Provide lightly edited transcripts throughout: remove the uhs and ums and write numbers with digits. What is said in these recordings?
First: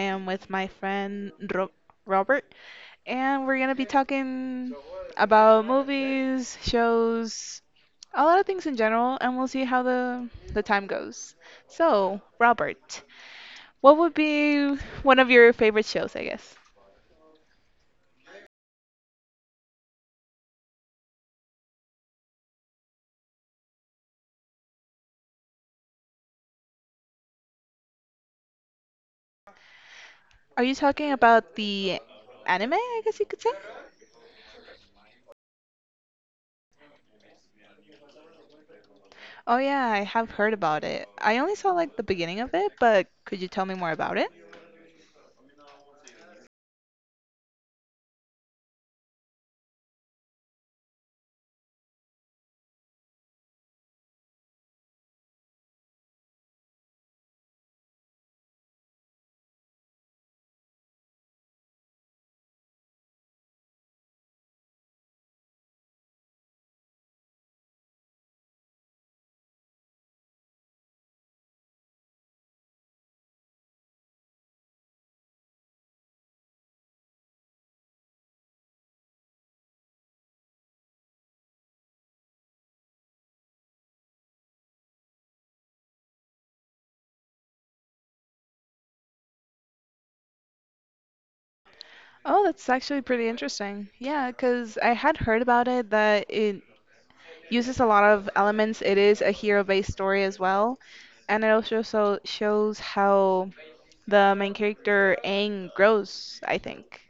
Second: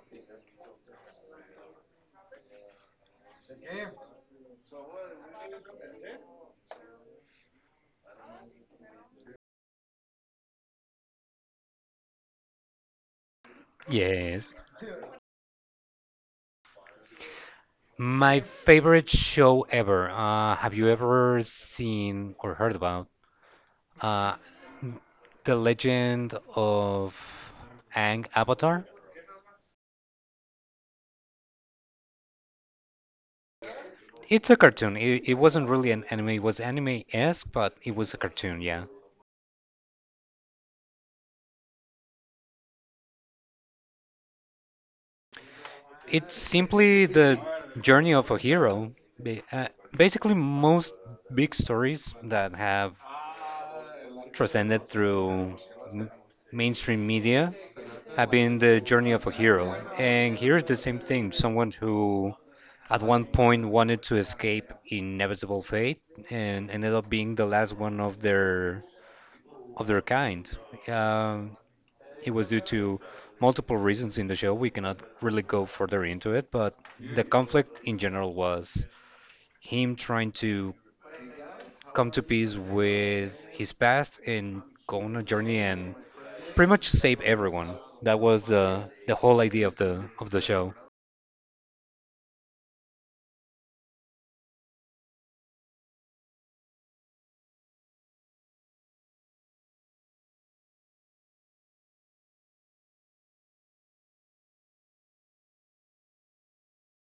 am with my friend Robert, and we're going to be talking about movies, shows, a lot of things in general, and we'll see how the time goes. So, Robert, what would Yes. be one of your favorite shows, I guess? My favorite show ever. Have you ever seen or heard about uh, The Legend of Aang Avatar? Are you talking about the anime, I guess you could say? It's a cartoon. It wasn't really an anime. It was anime-esque, but it was a cartoon, yeah. Oh, yeah, I have heard about it. I only saw like the beginning of it, but could you tell me more about it? It's simply the journey of a hero. Ba- uh, Basically, most big stories that have transcended through m- mainstream media I've been the journey of a hero. And here's the same thing, someone who at one point wanted to escape inevitable fate and ended up being the last one of their kind. Um, it was due to multiple reasons in the show. We cannot really go further into it, but the conflict in general was him trying to come to peace with his past and go on a journey and pretty much save everyone. That was the whole idea of the show. Oh, that's actually pretty interesting. Yeah, because I had heard about it that it uses a lot of elements. It is a hero-based story as well, and it also so shows how the main character Aang grows, I think.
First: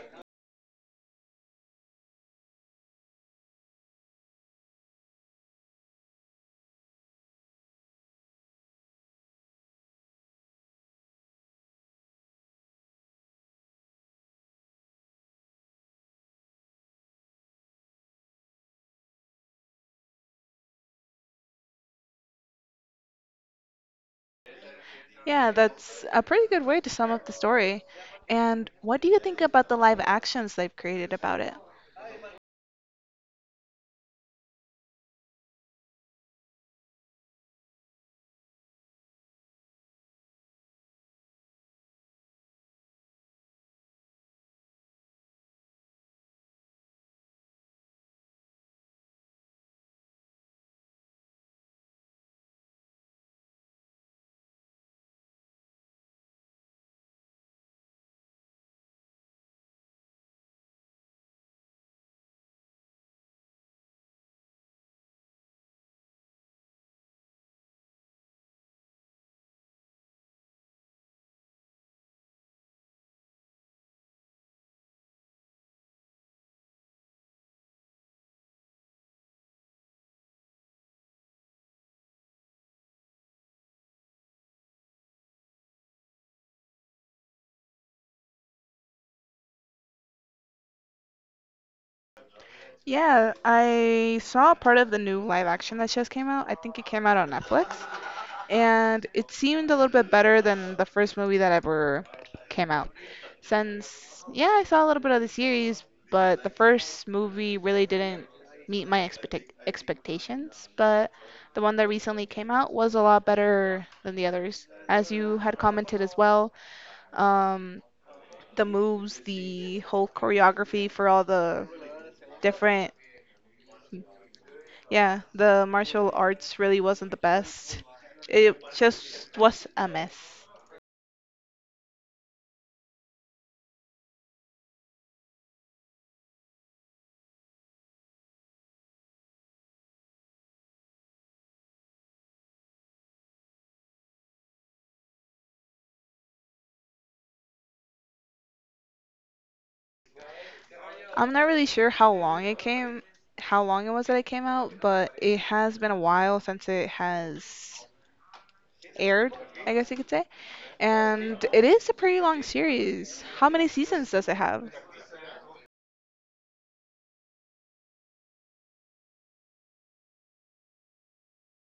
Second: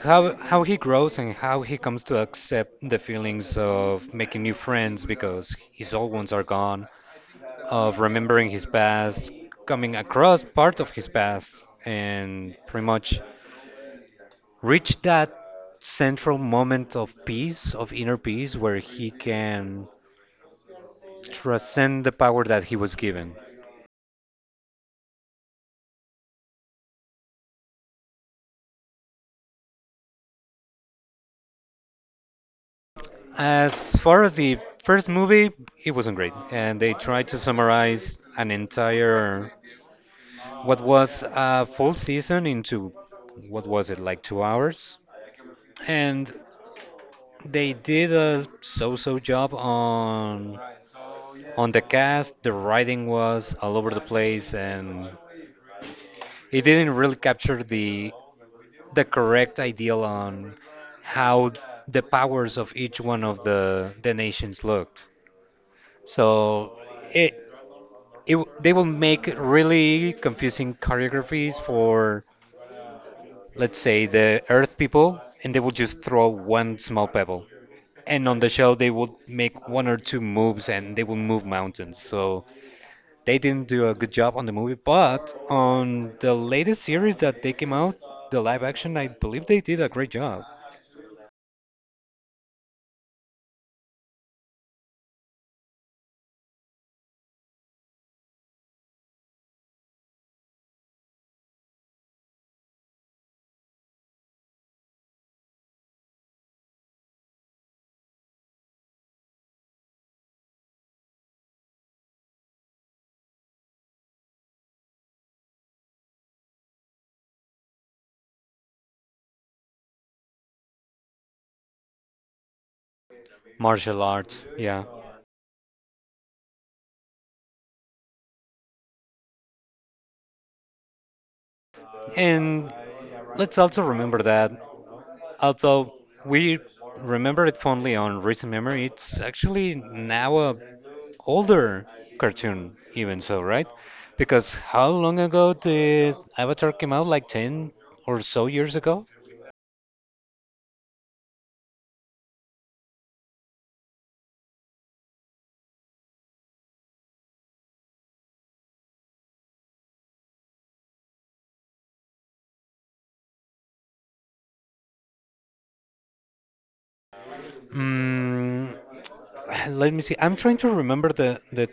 How he grows and how he comes to accept the feelings of making new friends because his old ones are gone, of remembering his past, coming across part of his past, and pretty much reach that central moment of peace, of inner peace, where he can transcend the power that he was given. Yeah, that's a pretty good way to sum up the story. And what do you think about the live actions they've created about it? As far as the first movie, it wasn't great, and they tried to summarize an entire what was a full season into what was it, like 2 hours, and they did a so-so job on the cast. The writing was all over the place, and it didn't really capture the correct ideal on how the powers of each one of the nations looked. So it, it they will make really confusing choreographies for, let's say, the earth people, and they will just throw one small pebble, and on the show they will make one or two moves and they will move mountains. So they didn't do a good job on the movie, but on the latest series that they came out, the live action, I believe they did a great job. Yeah, I saw part of the new live action that just came out. I think it came out on Netflix. And it seemed a little bit better than the first movie that ever came out. Since, yeah, I saw a little bit of the series, but the first movie really didn't meet my expectations. But the one that recently came out was a lot better than the others, as you had commented as well. Um, the moves, the whole choreography for all the different, Martial arts, yeah. yeah, the martial arts really wasn't the best. It just was a mess. And let's also remember that, although we remember it fondly on recent memory, it's actually now a older cartoon, even so, right? Because how long ago did Avatar came out? Like 10 or so years ago? I'm not really sure how long it came, how long it was that it came out, but it has been a while since it has aired, I guess you could say. And it is a pretty long series. How many seasons does it have? Mm, let me see. I'm trying to remember the the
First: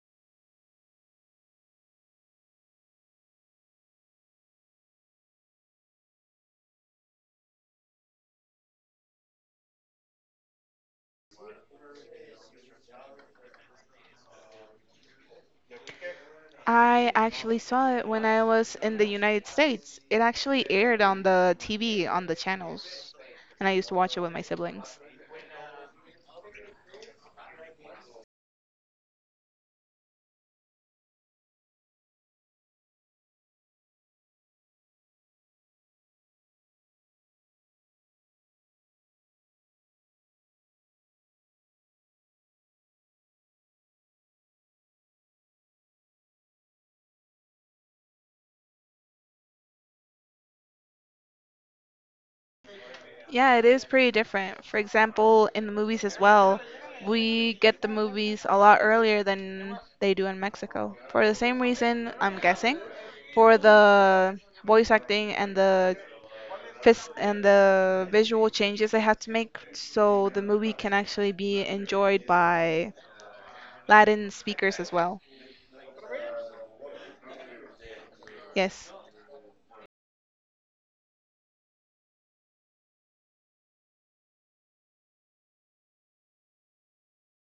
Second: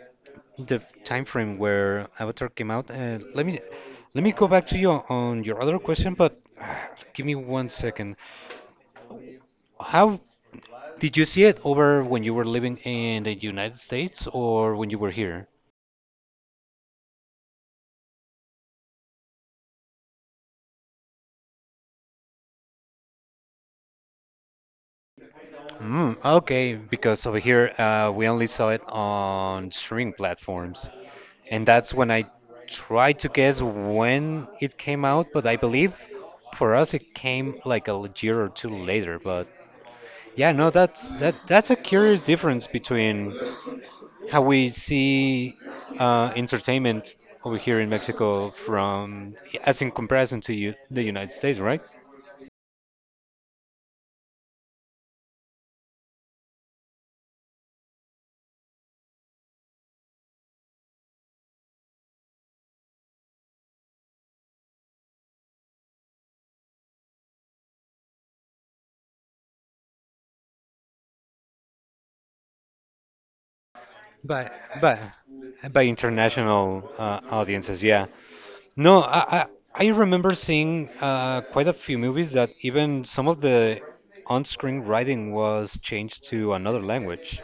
the time frame where Avatar came out. Let me let me go back to you on your other question, but give me one second. How did you see it over, when you were living in the United States or when you were here? I actually saw it when I was in the United States. It actually aired on the TV, on the channels, and I used to watch it with my siblings. Mm, okay, because over here we only saw it on streaming platforms, and that's when I tried to guess when it came out, but I believe for us it came like a year or two later. But yeah, no, that's that's a curious difference between how we see entertainment over here in Mexico from, as in comparison to you, the United States, right? Yeah, it is pretty different. For example, in the movies as well, we get the movies a lot earlier than they do in Mexico. For the same reason, I'm guessing, for the voice acting and the and the visual changes they have to make so the movie can actually be enjoyed by Latin By speakers as by well. by international audiences, yeah. Yes. No, I remember seeing quite a few movies that even some of the on-screen writing was changed to another language.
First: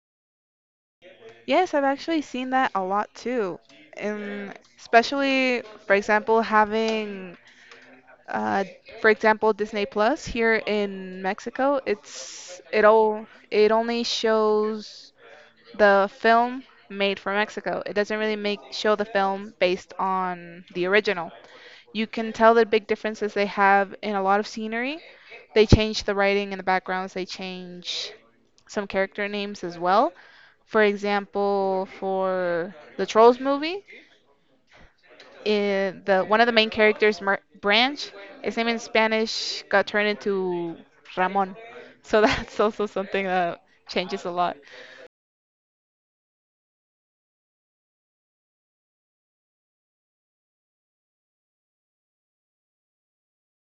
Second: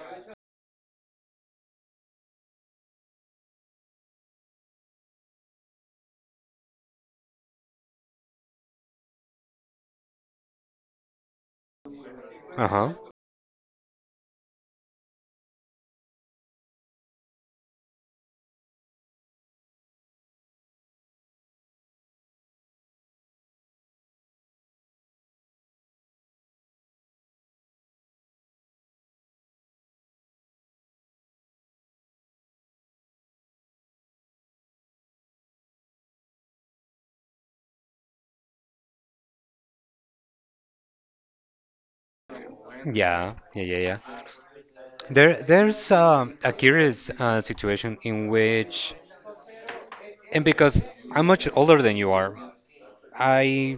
Yes, I've actually seen that a lot too. And especially, for example, having uh, for example, Disney Plus here in Mexico, it's it Uh-huh. all it only shows the film made for Mexico. It doesn't really make show the film based on the original. You can tell the big differences they have in a lot of scenery. They change the writing and the backgrounds. They change some character names as well. For example, for the Trolls movie, the one of the main characters, Mar Branch, his name in Spanish got turned into Ramon. So that's also something Yeah, that yeah, yeah, yeah. changes a lot. There's a curious situation in which, and because I'm much older than you are, I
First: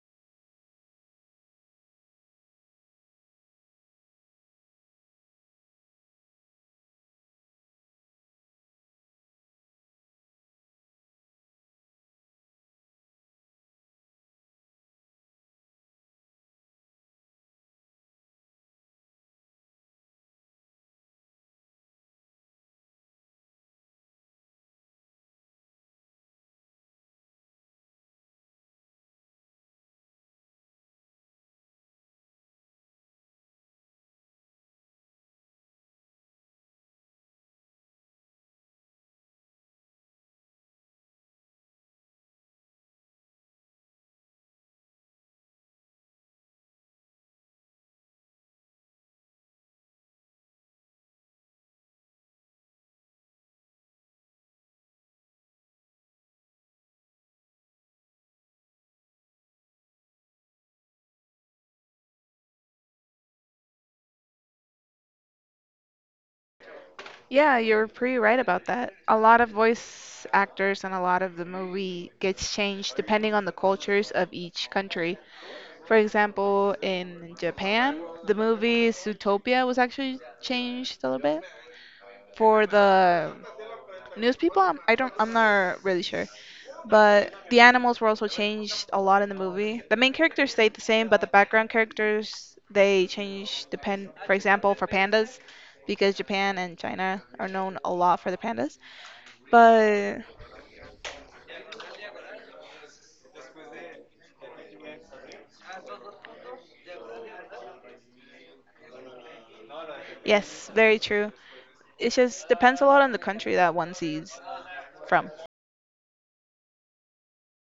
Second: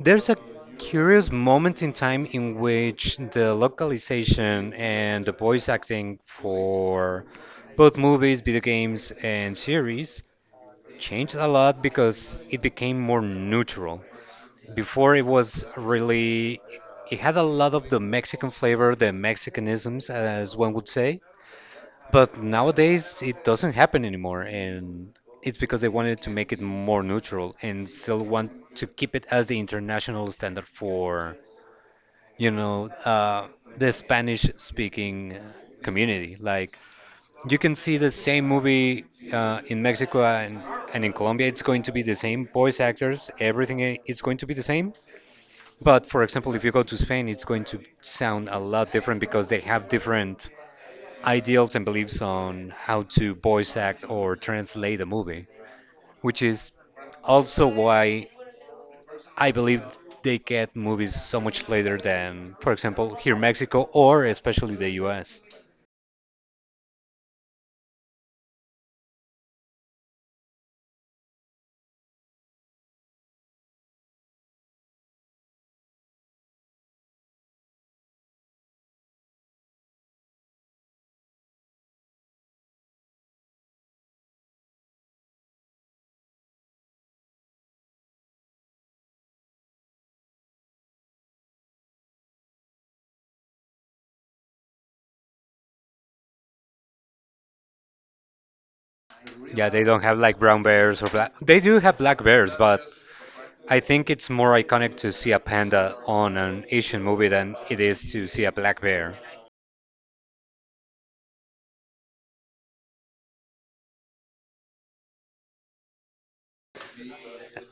there's a curious moment in time in which the localization and the voice acting for both movies, video games, and series changed a lot because it became more neutral. Before, it was really, it had a lot of the Mexican flavor, the Mexicanisms, as one would say. But nowadays it doesn't happen anymore, and it's because they wanted to make it more neutral and still want to keep it as the international standard for, you know, uh, the Spanish-speaking community. Like, you can see the same movie in Mexico and in Colombia. It's going to be the same voice actors, everything is going to be the same. But for example, if you go to Spain, it's going to sound a lot different because they have different ideals and beliefs on how to voice act or translate a movie, which is also why I believe they get movies so much later than, for example, here in Mexico or especially the US. Yeah, you're pretty right about that. A lot of voice actors and a lot of the movie gets changed depending on the cultures of each country. For example, in Japan, the movie Zootopia was actually changed a little bit for the news people. I'm, I don't I'm not really sure, but the animals were also changed a lot in the movie. The main characters stayed the same, but the background characters they changed depend, for example, for pandas, because Japan and China are known a lot for the pandas. Yeah, they don't have But like brown bears or black. They do have black bears, but I think it's more iconic to see a panda on an Asian movie than it is to see a black bear. yes, very true. It just depends a lot on the country that one sees from.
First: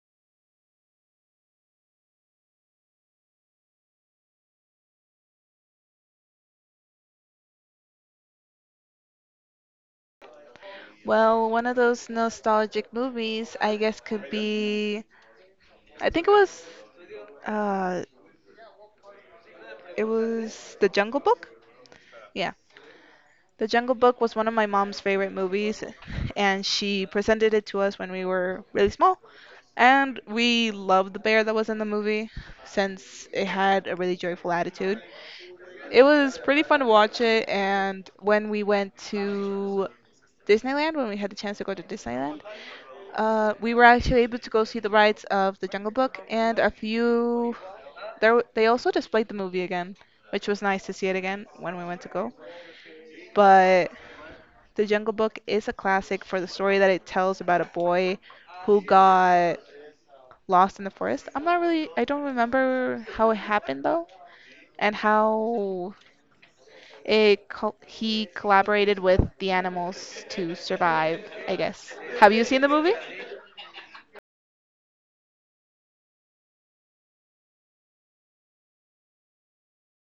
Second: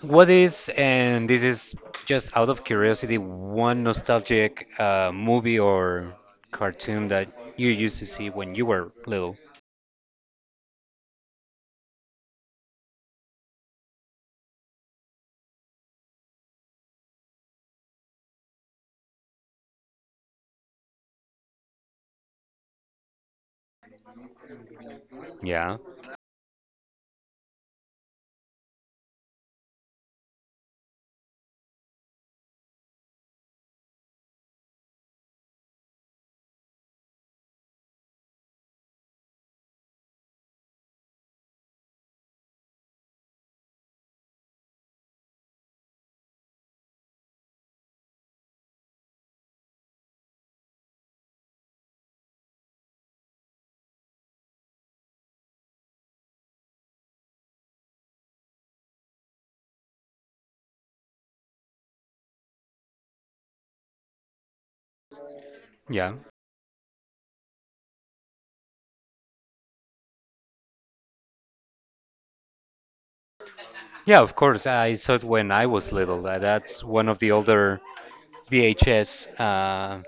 What is, and this is just out of curiosity, one nostalgic movie or cartoon that you used to see when you were little? Well, one of those nostalgic movies, I guess, could be, I think it was, uh it was The Jungle Book. Yeah, The Jungle Book was one of my mom's favorite Yeah, movies, and she presented it to us when we were really small. And we loved the bear that was in the movie since it had a really joyful attitude. It was pretty fun to watch it, and when we went to Disneyland, when we had the chance to go to Disneyland, we were actually able to go see the rides of The Jungle Book and a few. There, they also displayed the movie again, which was nice to see it again when we went to go. But The Jungle Book is a classic for the story that it tells about a boy who got lost in the forest. I'm not really, I don't remember how it happened though, and how yeah. it co he collaborated with the animals to survive, I guess. Have you seen the movie? Yeah, of course. I saw it when I was little. That's one of the older VHS,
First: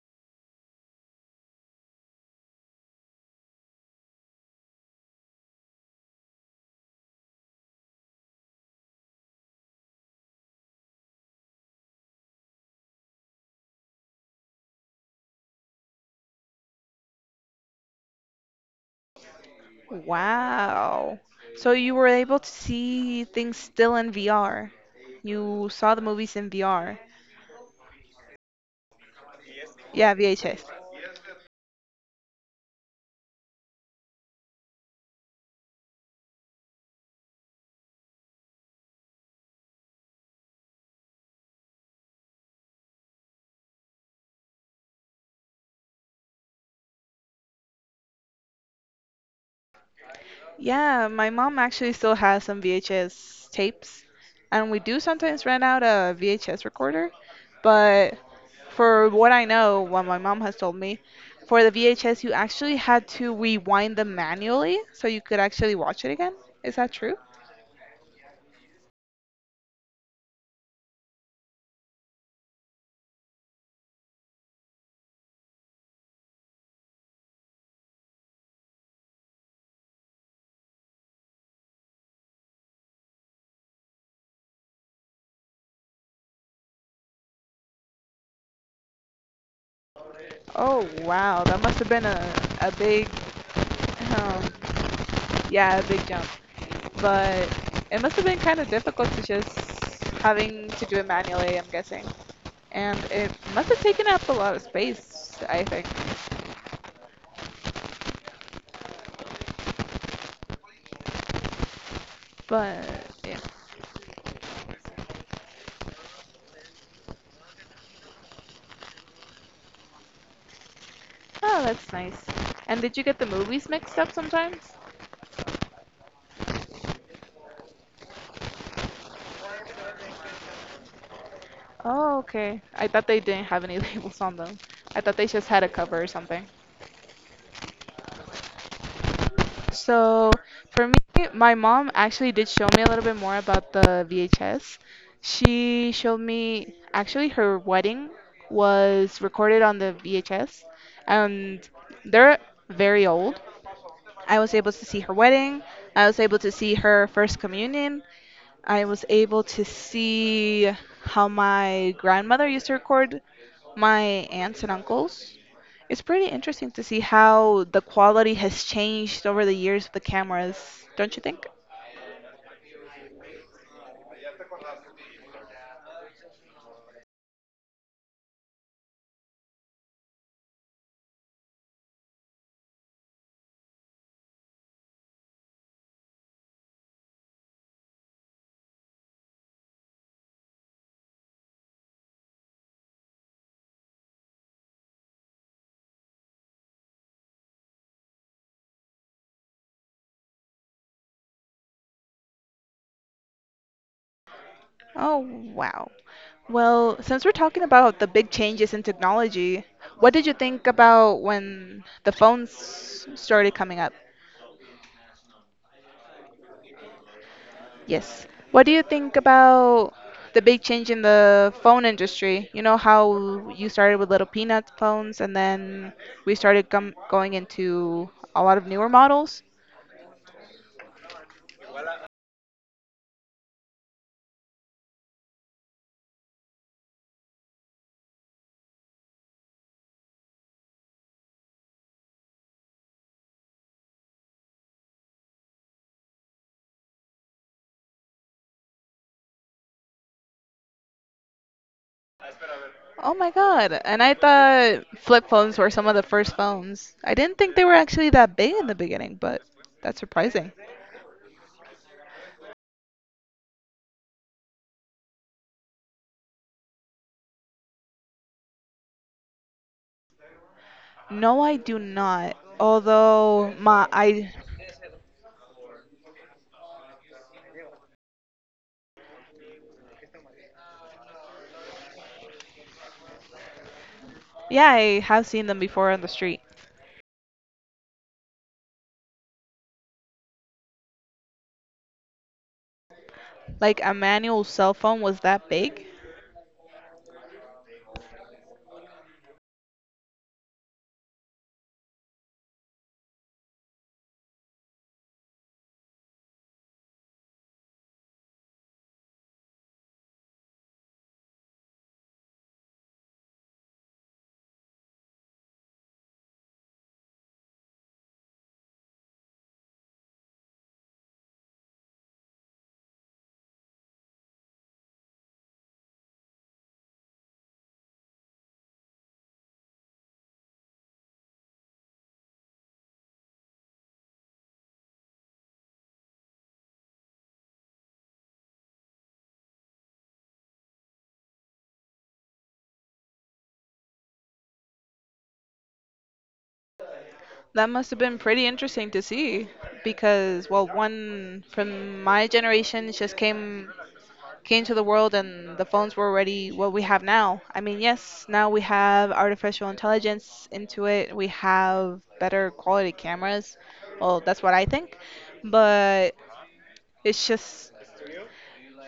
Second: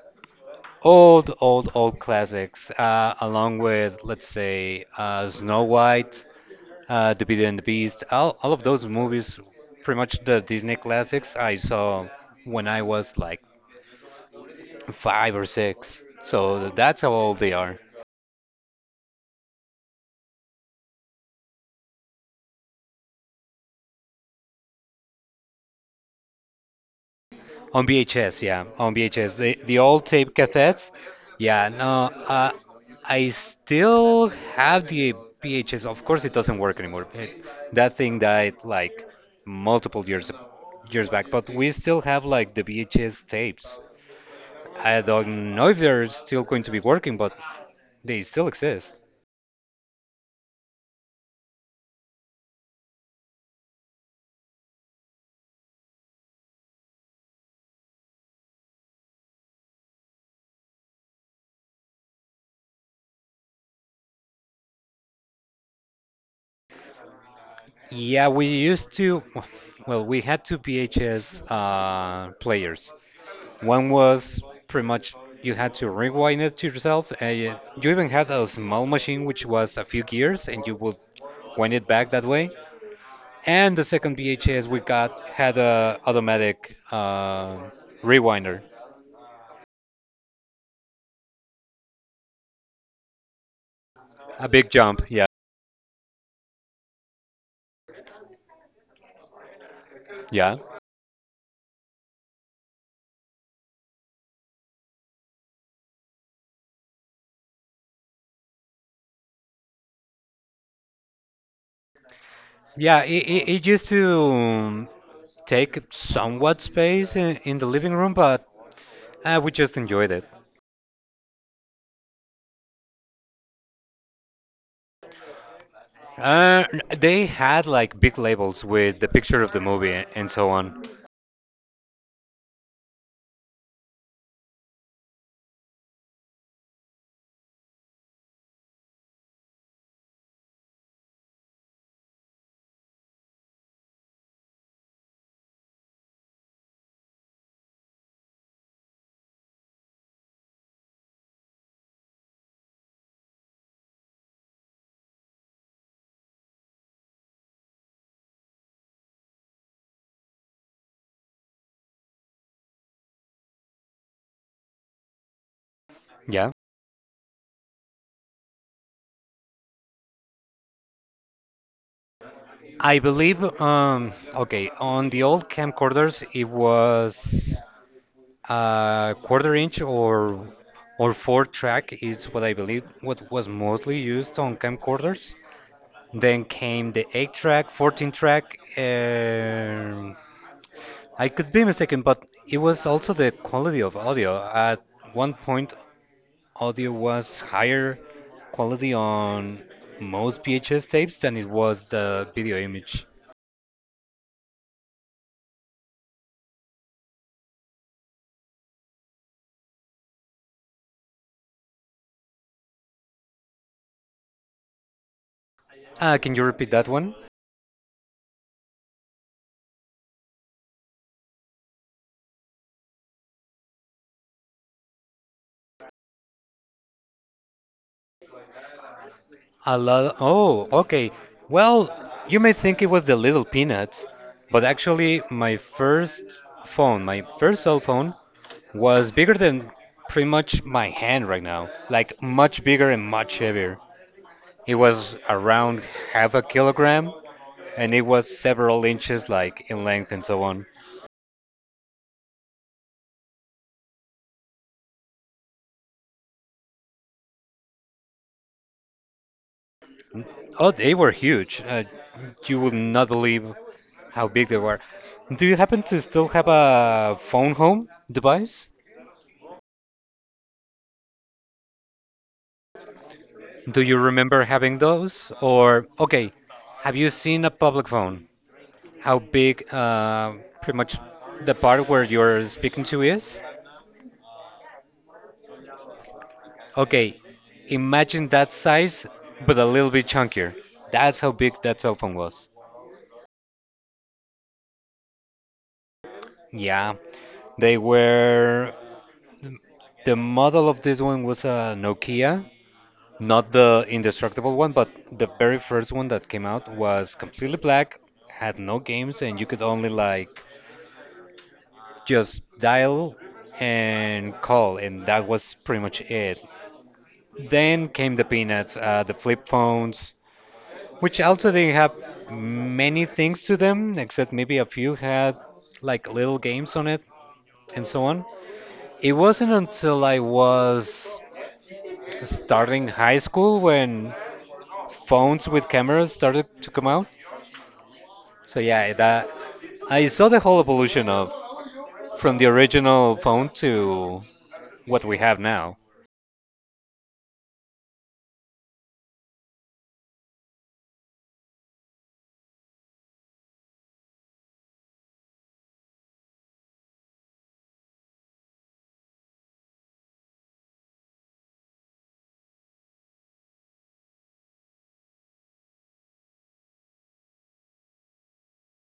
old, old, old classics, along with, let's say, Snow White, The Beauty and the Beast, all of those movies, pretty much the Disney classics, I saw when I was like five or six. So that's how old they are. Wow. So you were able to see things still in VR. You saw the movies in VR. On VHS, yeah, on VHS. The old Yeah, tape VHS. cassettes, yeah. No, uh, I still have the VHS. Of course, it doesn't work anymore. That thing died like multiple years back, but we still have like the VHS tapes. I don't know if they're still going to be working, but they still exist. Yeah, my mom actually still has some VHS tapes, and we do sometimes rent out a VHS recorder, but for what I know, what my mom has told me, for the VHS you actually had to rewind them manually so you could actually watch it again. Is that true? Yeah, we used to, well, we had two VHS players. One was pretty much you had to rewind it to yourself, and you even had a small machine which was a few gears, and you would wind it back that way. And the second VHS we got had a automatic rewinder, Oh wow, that must have been a big um a big jump. Yeah, yeah, a big jump. But it must have been kind of difficult to just yeah, having to do it manually, I'm guessing. And it must have taken up a lot of space, I think. But yeah. It, yeah, it, it used to take somewhat space in the living room, but we just enjoyed it. oh, that's nice. And did you get the movies mixed up sometimes? They had like big labels with the picture of the movie and so on. Oh, okay. I thought they didn't have any labels on them. I thought they just had a cover or something. So for me, my mom actually did show me a little bit more about the VHS. She showed me actually her wedding was recorded on the VHS, and they're very old. I was able to see her wedding. I was able to see her first communion. I was able to see how my grandmother used to record my aunts and uncles. It's pretty Yeah. interesting to see how the quality has changed over the years of the cameras, don't you think? I believe, okay, on the old camcorders, it was quarter inch or four track is what I believe what was mostly used on camcorders. Then came the eight track, 14 track. I could be mistaken, but it was also the quality of audio. At one point, audio was higher quality on most VHS tapes than it was the video image. Oh, wow. Well, since we're talking about the big changes in technology, what did you think about when the phones started coming up? Can you repeat that one? Yes. What do you think about the big change in the phone industry? You know how you started with little peanut phones and then we started com going into a lot of newer models? A lot. Oh, okay. Well, you may think it was the little peanuts, but actually, my first phone, my first cell phone, was bigger than pretty much my hand right now. Like, much bigger and much heavier. It was around half a kilogram, and it was several inches, like, in length and so on. Oh my God. And I thought flip phones were some of the first phones. I didn't think they were actually that big in the beginning, but that's surprising. Oh, they were huge. You will not believe how big they were. Do you happen to still have a phone home device? No, I do not. Although Do my you I remember having those? Or, okay, have you seen a public phone? How big, pretty much the part where you're speaking to is? yeah, I have seen them before on the street. Okay, imagine that size, but a little bit chunkier. That's how big that cell phone was. Like a manual cell phone was that big? Yeah, they were. The model of this one was a Nokia. Not the indestructible one, but the very first one that came out was completely black, had no games, and you could only like just dial and call, and that was pretty much it. Then came the Peanuts, the flip phones, which also didn't have many things to them, except maybe a few had like little games on it and so on. It wasn't until I was starting high school when phones with cameras started to come out. So yeah, that I saw the whole evolution of from the original phone to what we have now. That must have been pretty interesting to see, because well, one from my generation just came to the world and the phones were already what we have now. I mean, yes, now we have artificial intelligence into it. We have better quality cameras. Well, that's what I think. But it's just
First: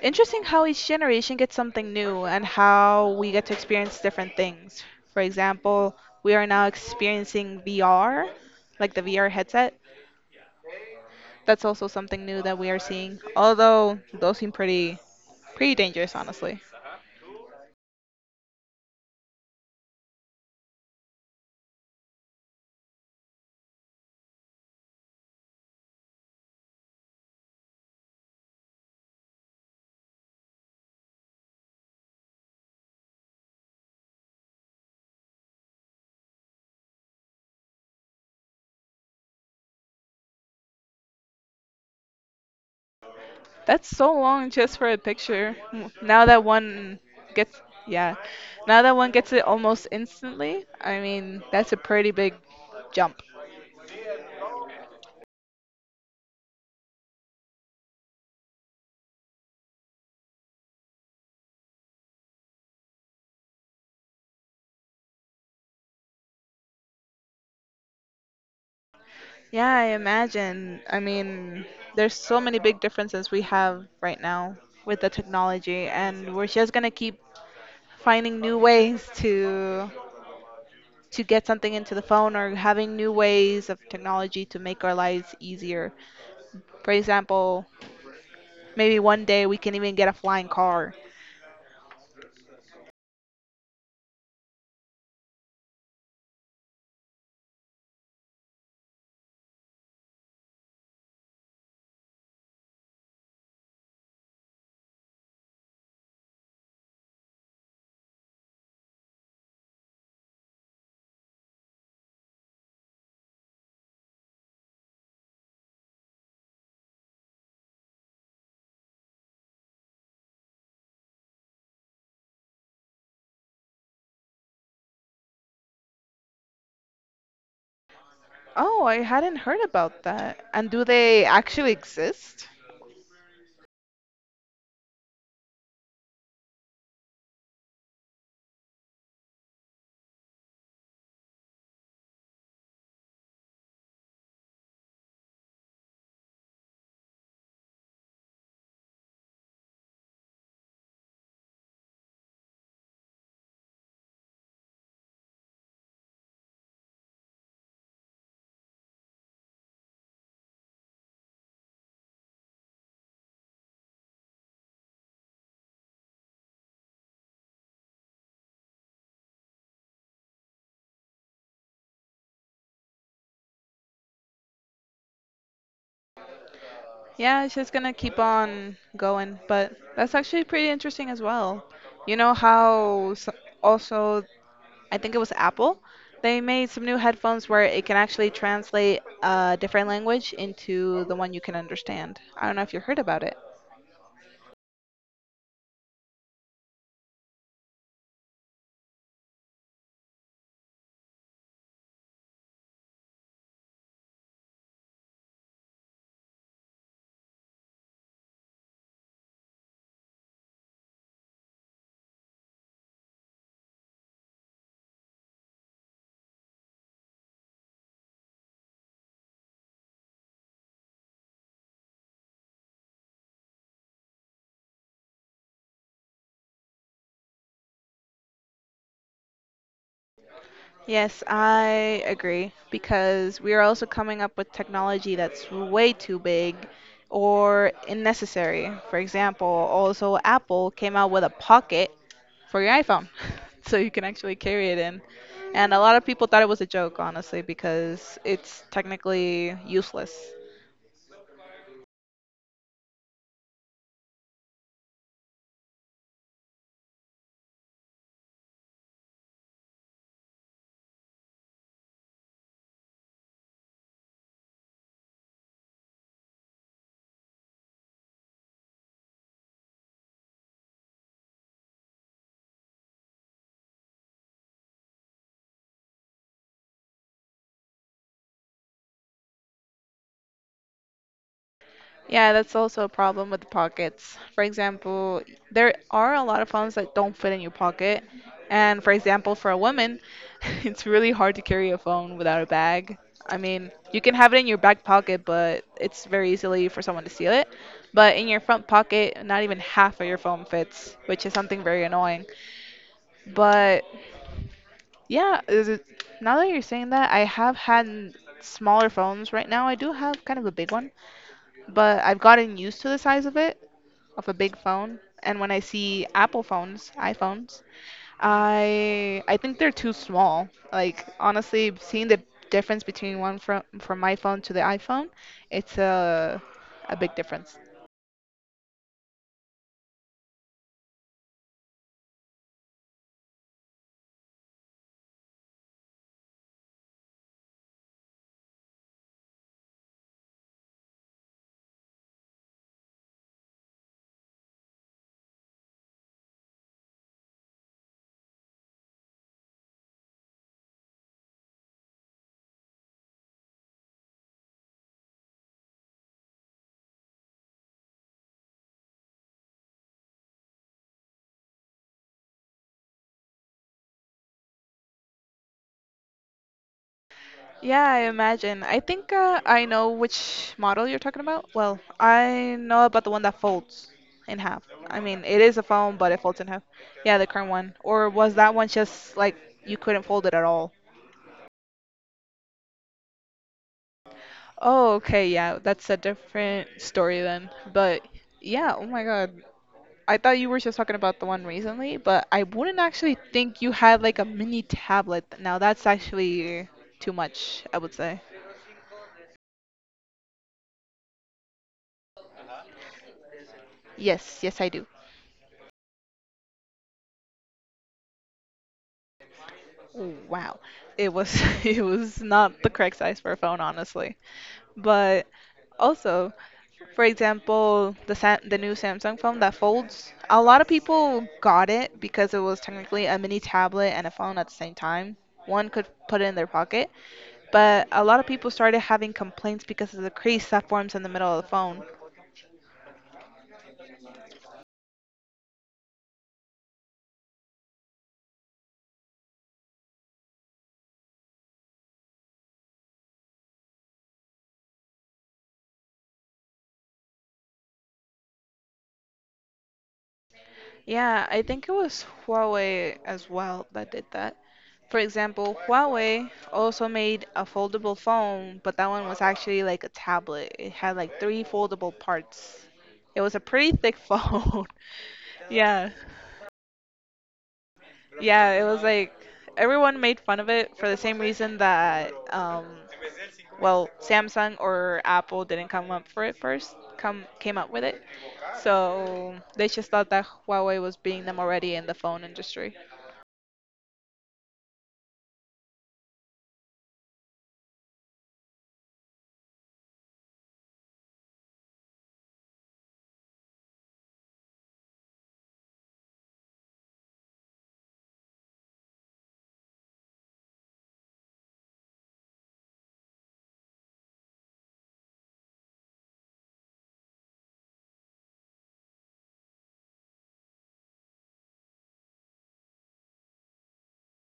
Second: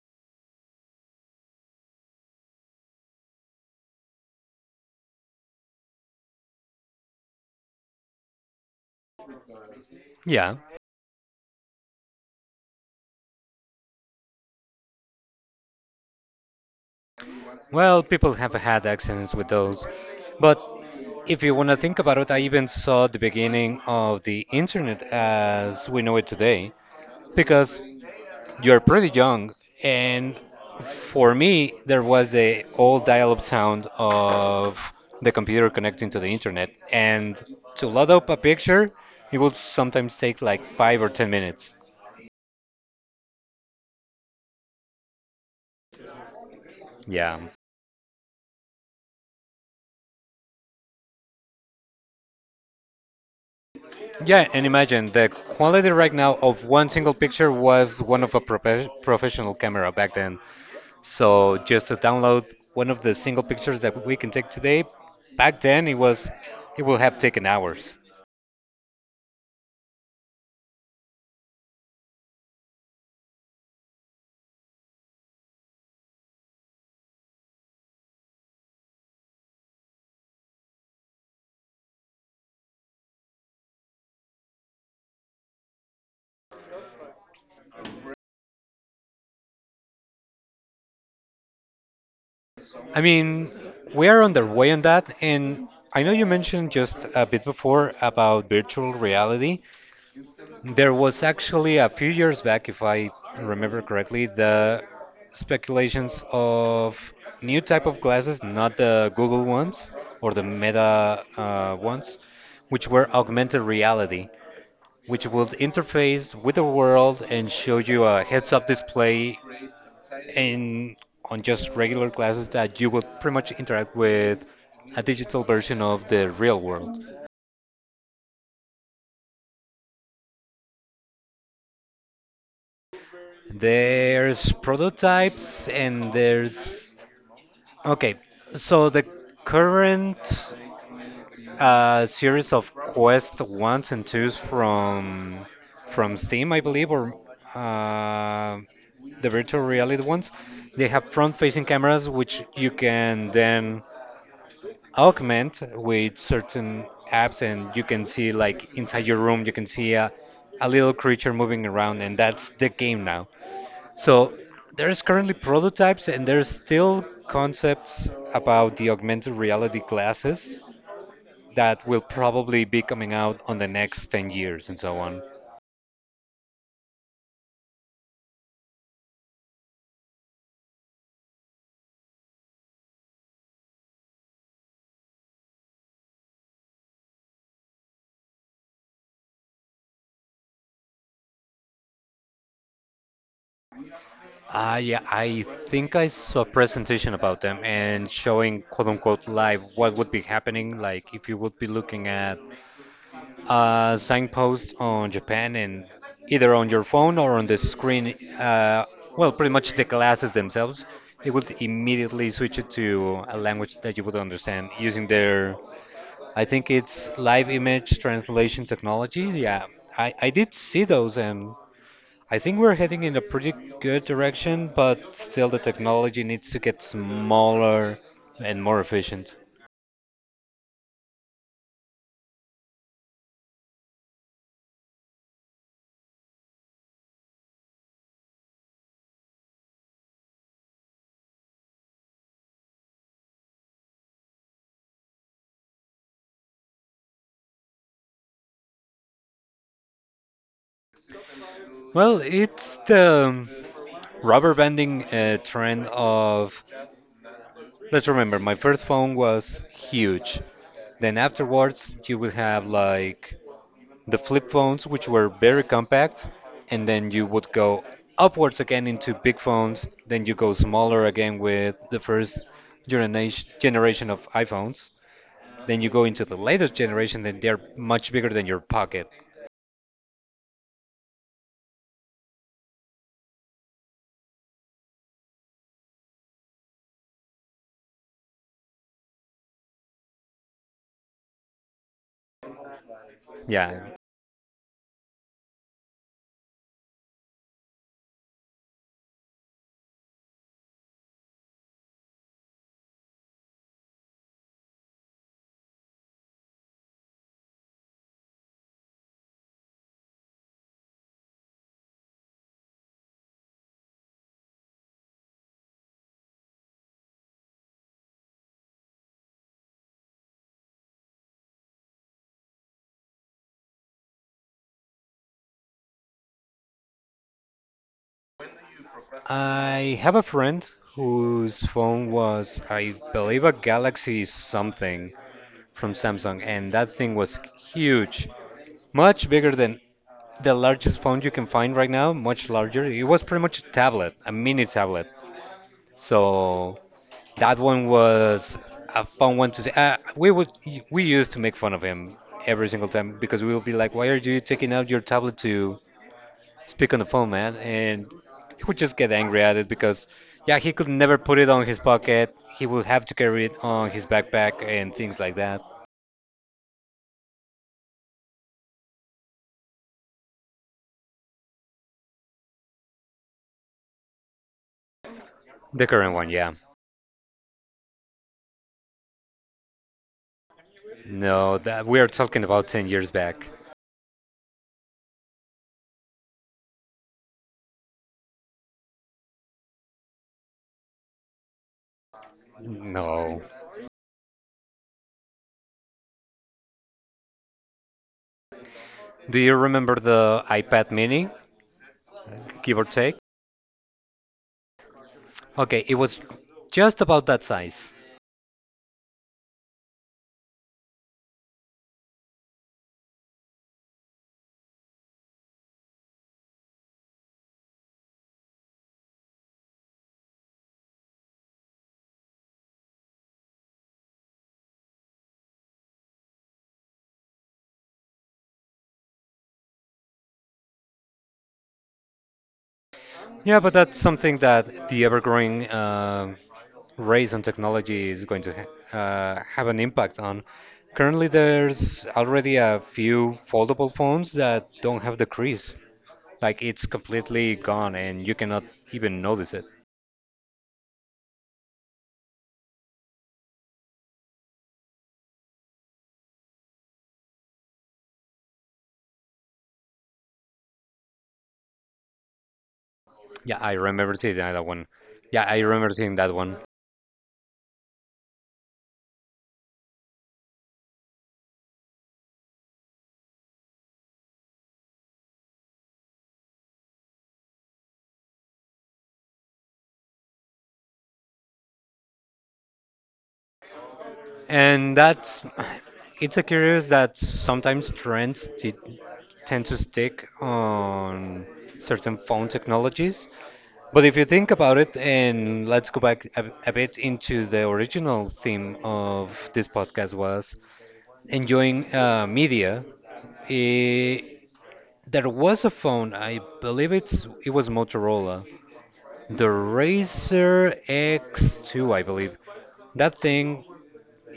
interesting how each generation gets something new and how we get to experience different things. For example, we are now experiencing VR, like the VR headset. Yeah. That's also something new that we are seeing, although those seem pretty dangerous, honestly. Well, people have had accidents with those. But if you want to think about it, I even saw the beginning of the internet as we know it today, because you're pretty young. And for me, there was the old dial up sound of the computer connecting to the internet. And to load up a picture, it would sometimes take like five or 10 minutes. That's so long just for a picture. Mm, Now that one Yeah. gets, yeah, now that one gets it almost instantly. I mean, that's a pretty big jump. Yeah, and imagine the quality right now of one single picture was one of a professional camera back then. So just to download one of the single pictures that we can take today, back then it was, it will have taken hours. Yeah, I imagine. I mean, there's so many big differences we have right now with the technology, and we're just gonna keep finding new ways to get something into the phone or having new ways of technology to make our lives easier. For example, maybe one day we can even get a flying car. I mean, we are on the way on that, and I know you mentioned just a bit before about virtual reality. There was actually a few years back, if I remember correctly, the speculations of new type of glasses, not the Google ones or the Meta ones, which were augmented reality, which would interface with the world and show you a heads-up display in on just regular classes that you will pretty much interact with a digital version of the real world. Oh, I hadn't heard about that. And do they actually exist? There's prototypes and there's okay. So the current series of Quest ones and twos from Steam, I believe, or uh, the virtual reality ones, they have front-facing cameras which you can then augment with certain apps, and you can see like inside your room you can see a little creature moving around, and that's the game now. So there's currently prototypes and there's still concepts about the augmented reality glasses that will probably be coming out on the next 10 years and so on. Yeah, it's just gonna keep on going, but that's actually pretty interesting as well. You know how s also, I think it was Apple, they made some new headphones where it can actually translate a different language into the one you can understand. I don't know if you heard about it. Ah, yeah, I think I saw a presentation about them and showing quote unquote live what would be happening, like if you would be looking at a signpost on Japan, and either on your phone or on the screen, well, pretty much the glasses themselves, it would immediately switch it to a language that you would understand using their, I think it's live image translation technology. Yeah, I did see those, and I think we're heading in a pretty good direction, but still the technology needs to get smaller and more efficient. Yes, I agree because we are also coming up with technology that's way too big or unnecessary. For example, also Apple came out with a pocket for your iPhone, so you can actually carry it in. And a lot of people thought it was a joke, honestly, because it's technically useless. Well, it's the rubber banding trend of— let's remember, my first phone was huge. Then afterwards, you would have like the flip phones, which were very compact, and then you would go upwards again into big phones. Then you go smaller again with the first generation of iPhones. Then you go into the latest generation, then they're much bigger than your pocket. Yeah, that's also a problem with the pockets. For example, there are a lot of phones that don't fit in your pocket. And for example, for a woman, it's really hard to carry a phone without a bag. I mean, Yeah. you can have it in your back pocket, but it's very easily for someone to steal it. But in your front pocket, not even half of your phone fits, which is something very annoying. But yeah, now that you're saying that, I have had smaller phones. Right now, I do have kind of a big one, but I've gotten used to the size of it of a big phone. And when I see Apple phones, iPhones, I think they're too small. Like honestly, seeing the difference between one from my phone to the iPhone, it's a big difference. I have a friend whose phone was, I believe, a Galaxy something, from Samsung, and that thing was huge, much bigger than the largest phone you can find right now, much larger. It was pretty much a tablet, a mini tablet. So that one was a fun one to say. We used to make fun of him every single time because we would be like, "Why are you taking out your tablet to speak on the phone, man?" And he would just get angry at it because, yeah, he could never put it on his pocket. He would have to carry it on his backpack and things like that. Yeah, I imagine. I think I know which model you're talking about. Well, I know about the one that folds in half. I mean, it is a The phone, current but it one, folds in yeah. half. Yeah, the current one. Or was that one just like you couldn't fold it at all? No, that we are talking about 10 years back. Oh, okay, yeah, that's a different story then. But yeah, oh my God. I thought you were just talking about the one recently, but I wouldn't actually No. think you had like a mini tablet. Now that's actually too much, I would say. Do you remember the iPad mini, give or take? Yes, yes, I do. Okay, it was just about that size. Oh, wow. It was it was not the correct size for a phone, honestly. But also, for example, the the new Samsung phone that folds, a lot of people got it because it was technically a mini tablet and a phone at the same time. One could put it in their pocket, but a lot of people started having complaints because of the crease that forms in the middle of the phone. Yeah, but that's something that the ever-growing race on technology is going to ha have an impact on. Currently, there's already a few foldable phones that don't have the crease. Like it's completely gone and you cannot even notice it. Yeah, I think it was Huawei as well that did that. For example, Huawei also made a foldable phone, but that one was actually like a tablet. It had like three foldable parts. It was a Yeah, I pretty thick remember seeing that phone. one. Yeah, I remember Yeah. seeing that one. Yeah, it was like everyone made fun of it for the same reason that Samsung or Apple didn't come up for it first, come came up with it. So they just thought that Huawei was beating them already in the phone industry. And that's— it's a curious that sometimes trends tend to stick on certain phone technologies. But if you think about it, and let's go back a bit, into the original theme of this podcast was enjoying media. Eh, there was a phone, I believe it was Motorola, the Razer X2, I believe. That thing,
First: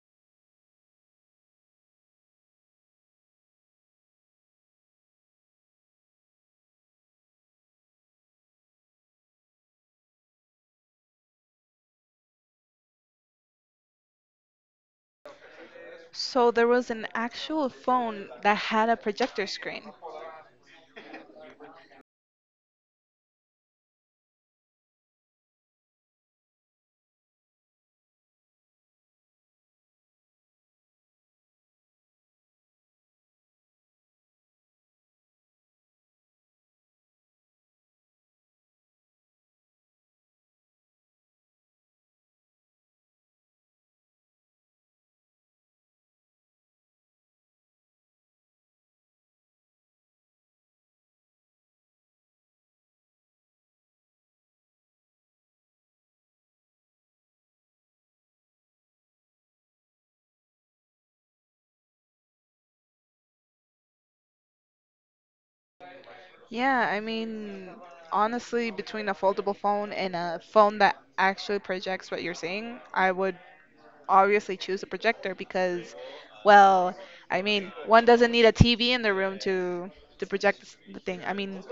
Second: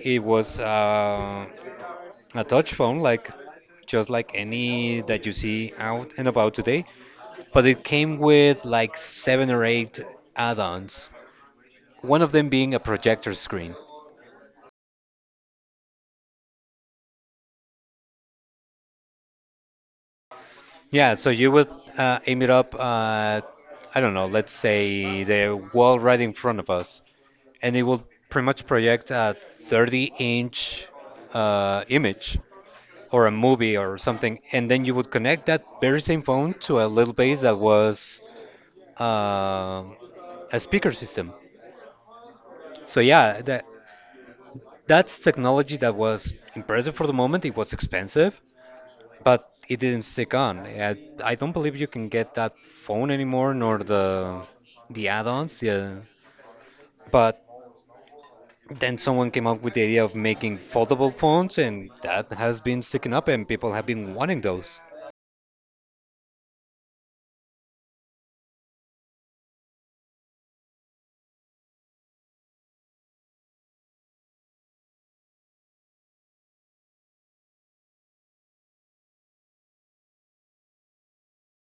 it was. A touch phone, like just like any that you see out and about today, but it came with like seven or eight add-ons. One of them being a projector screen. So there was an actual phone that had a projector screen. Yeah, so you would aim it up. I don't know. Let's say the wall right in front of us, and it will pretty much project a 30-inch image or a movie or something, and then you would connect that very same phone to a little base that was um a speaker system. So yeah, that's technology that was impressive for the moment. It was expensive, but it didn't stick on. I don't believe you can get that phone anymore, nor the add-ons. Yeah, but then someone came up with the idea of making foldable phones, and that has been sticking up, and people have been wanting those. Yeah, I mean, honestly, between a foldable phone and a phone that actually projects what you're seeing, I would obviously choose a projector because, well, I mean, one doesn't need a TV in the room to project the thing. I mean,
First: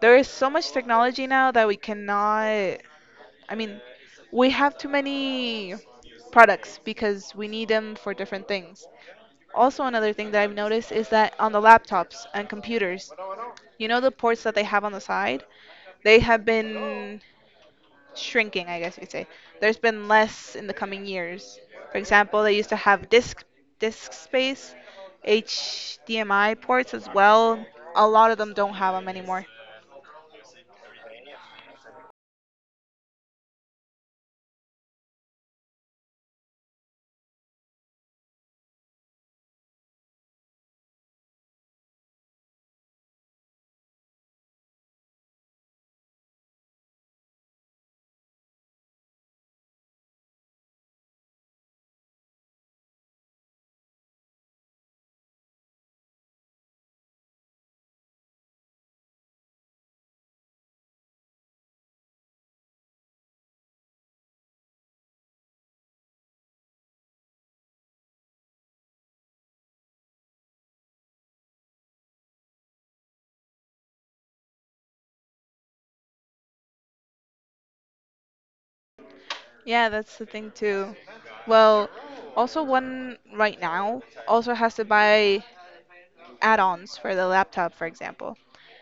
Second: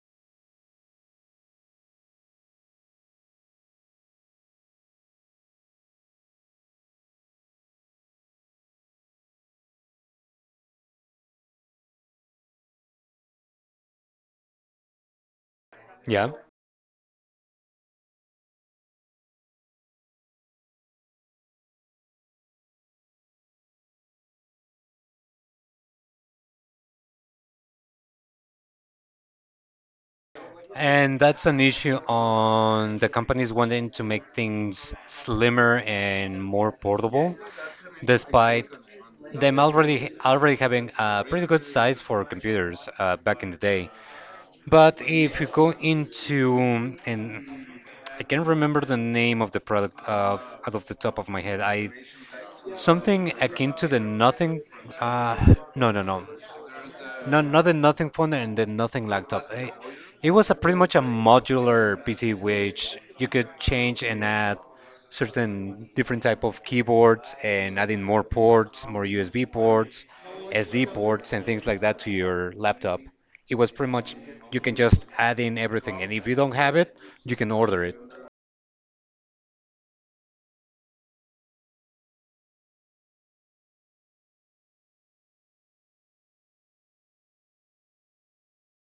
there is so much technology now that we cannot. I mean, we have too many products because we need them for different things. Also, another thing that I've noticed is that on the laptops and computers, you know the ports that they have on the side? They Yeah. have been shrinking, I guess you could say. There's been less in the coming years. For example, they used to have disk space, HDMI ports as well. A lot of them don't have them anymore. And that's an issue on the companies wanting to make things slimmer and more portable, despite them already having a pretty good size for computers back in the day. But if you go into— and I can't remember the name of the product of out of the top of my head. I— something akin to the nothing. Uh, no, no, no. No, not a nothing phone and then nothing laptop. It was a pretty much a modular PC which you could change and add certain different type of keyboards and adding more ports, more USB ports, SD ports and things like that to your laptop. It was pretty much you can just add in everything, and if you don't have it, you can order it. Yeah, that's the thing too. Well, also one right now also has to buy add-ons for the laptop, for example.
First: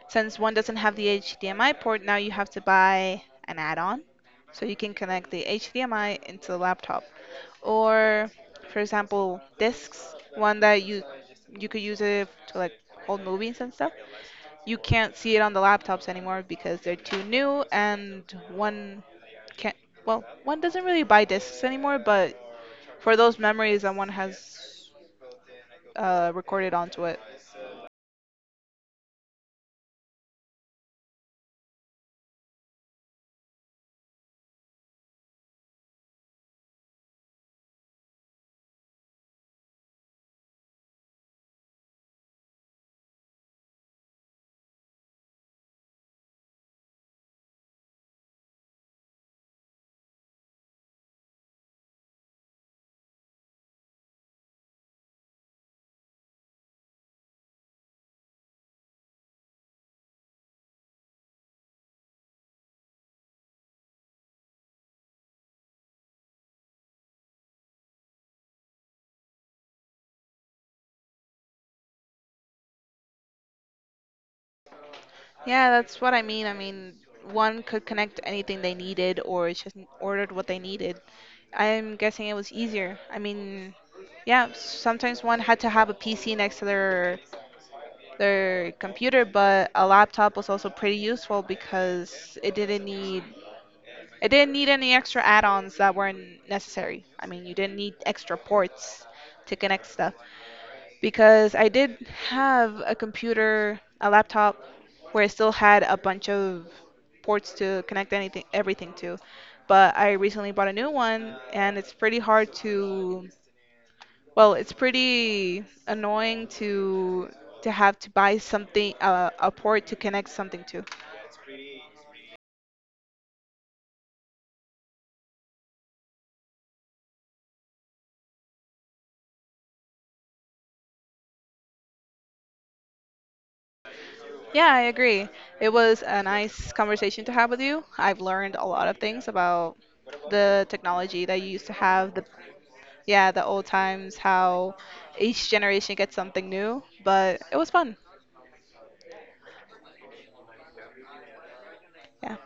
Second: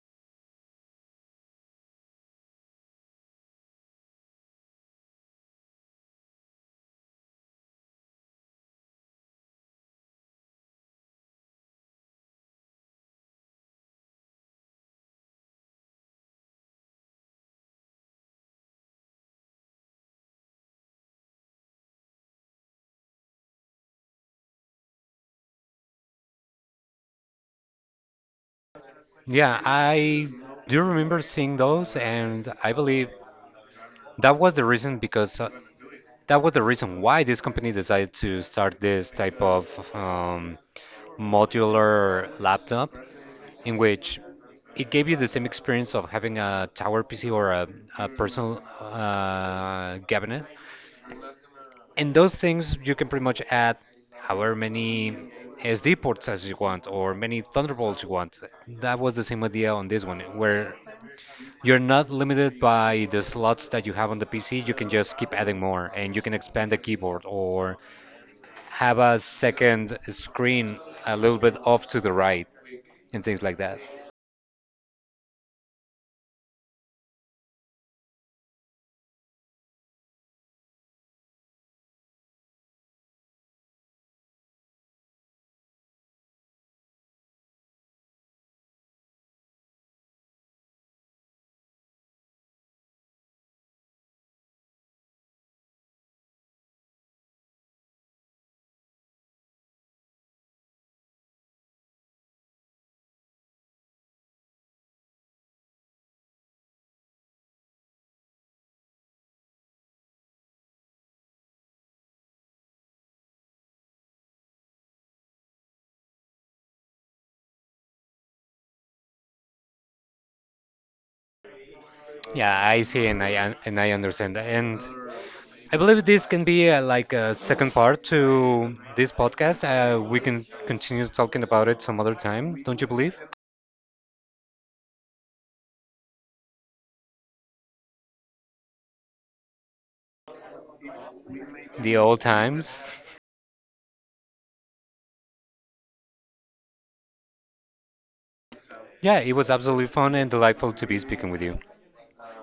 Since one doesn't have the HDMI port, now you have to buy an add-on so you can connect the HDMI into the laptop. Or, for example, discs, one that you could use it to like hold movies and stuff. You can't see it on the laptops anymore because they're too new and one can't well, one doesn't really buy discs anymore, but for those memories that one has recorded onto it. Yeah, I do remember seeing those, and I believe that was the reason because that was the reason why this company decided to start this type of um, modular laptop in which it gave you the same experience of having a tower PC or a personal cabinet. And those things you can pretty much add however many SD ports as you want or many Thunderbolts you want. That was the same idea on this one, where you're not limited by the slots that you have on the PC. You can just keep adding more and you can expand the keyboard or have a second screen a little bit off to the right and things like that. Yeah, that's what I mean. I mean, one could connect anything they needed or it's just ordered what they needed. I'm guessing it was easier. I mean, yeah, sometimes one had to have a PC next to their computer, but a laptop was also pretty useful because it didn't need any extra add-ons that weren't necessary. I mean, you didn't need extra ports to connect stuff because I did have a computer, a laptop, where it still had a bunch of ports to connect anything, everything to. But I recently bought a new one, and it's pretty hard to, well, it's pretty annoying to have to buy something, a port to connect something to. Yeah, I see and and I understand. And I believe this can be like a second part to this podcast. We can continue talking about it some other time, don't you believe? Yeah, I agree. It was a nice conversation to have with you. I've learned a lot of things about the technology that you used to The have, old the times. yeah, the old times, how each generation gets something new, but it was fun. Yeah, it was absolutely fun and delightful to be speaking with you. Yeah.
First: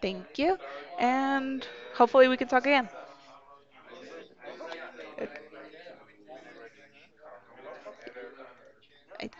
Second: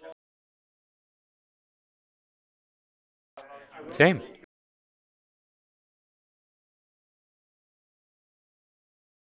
Thank you. And hopefully we can talk again. Same. Okay.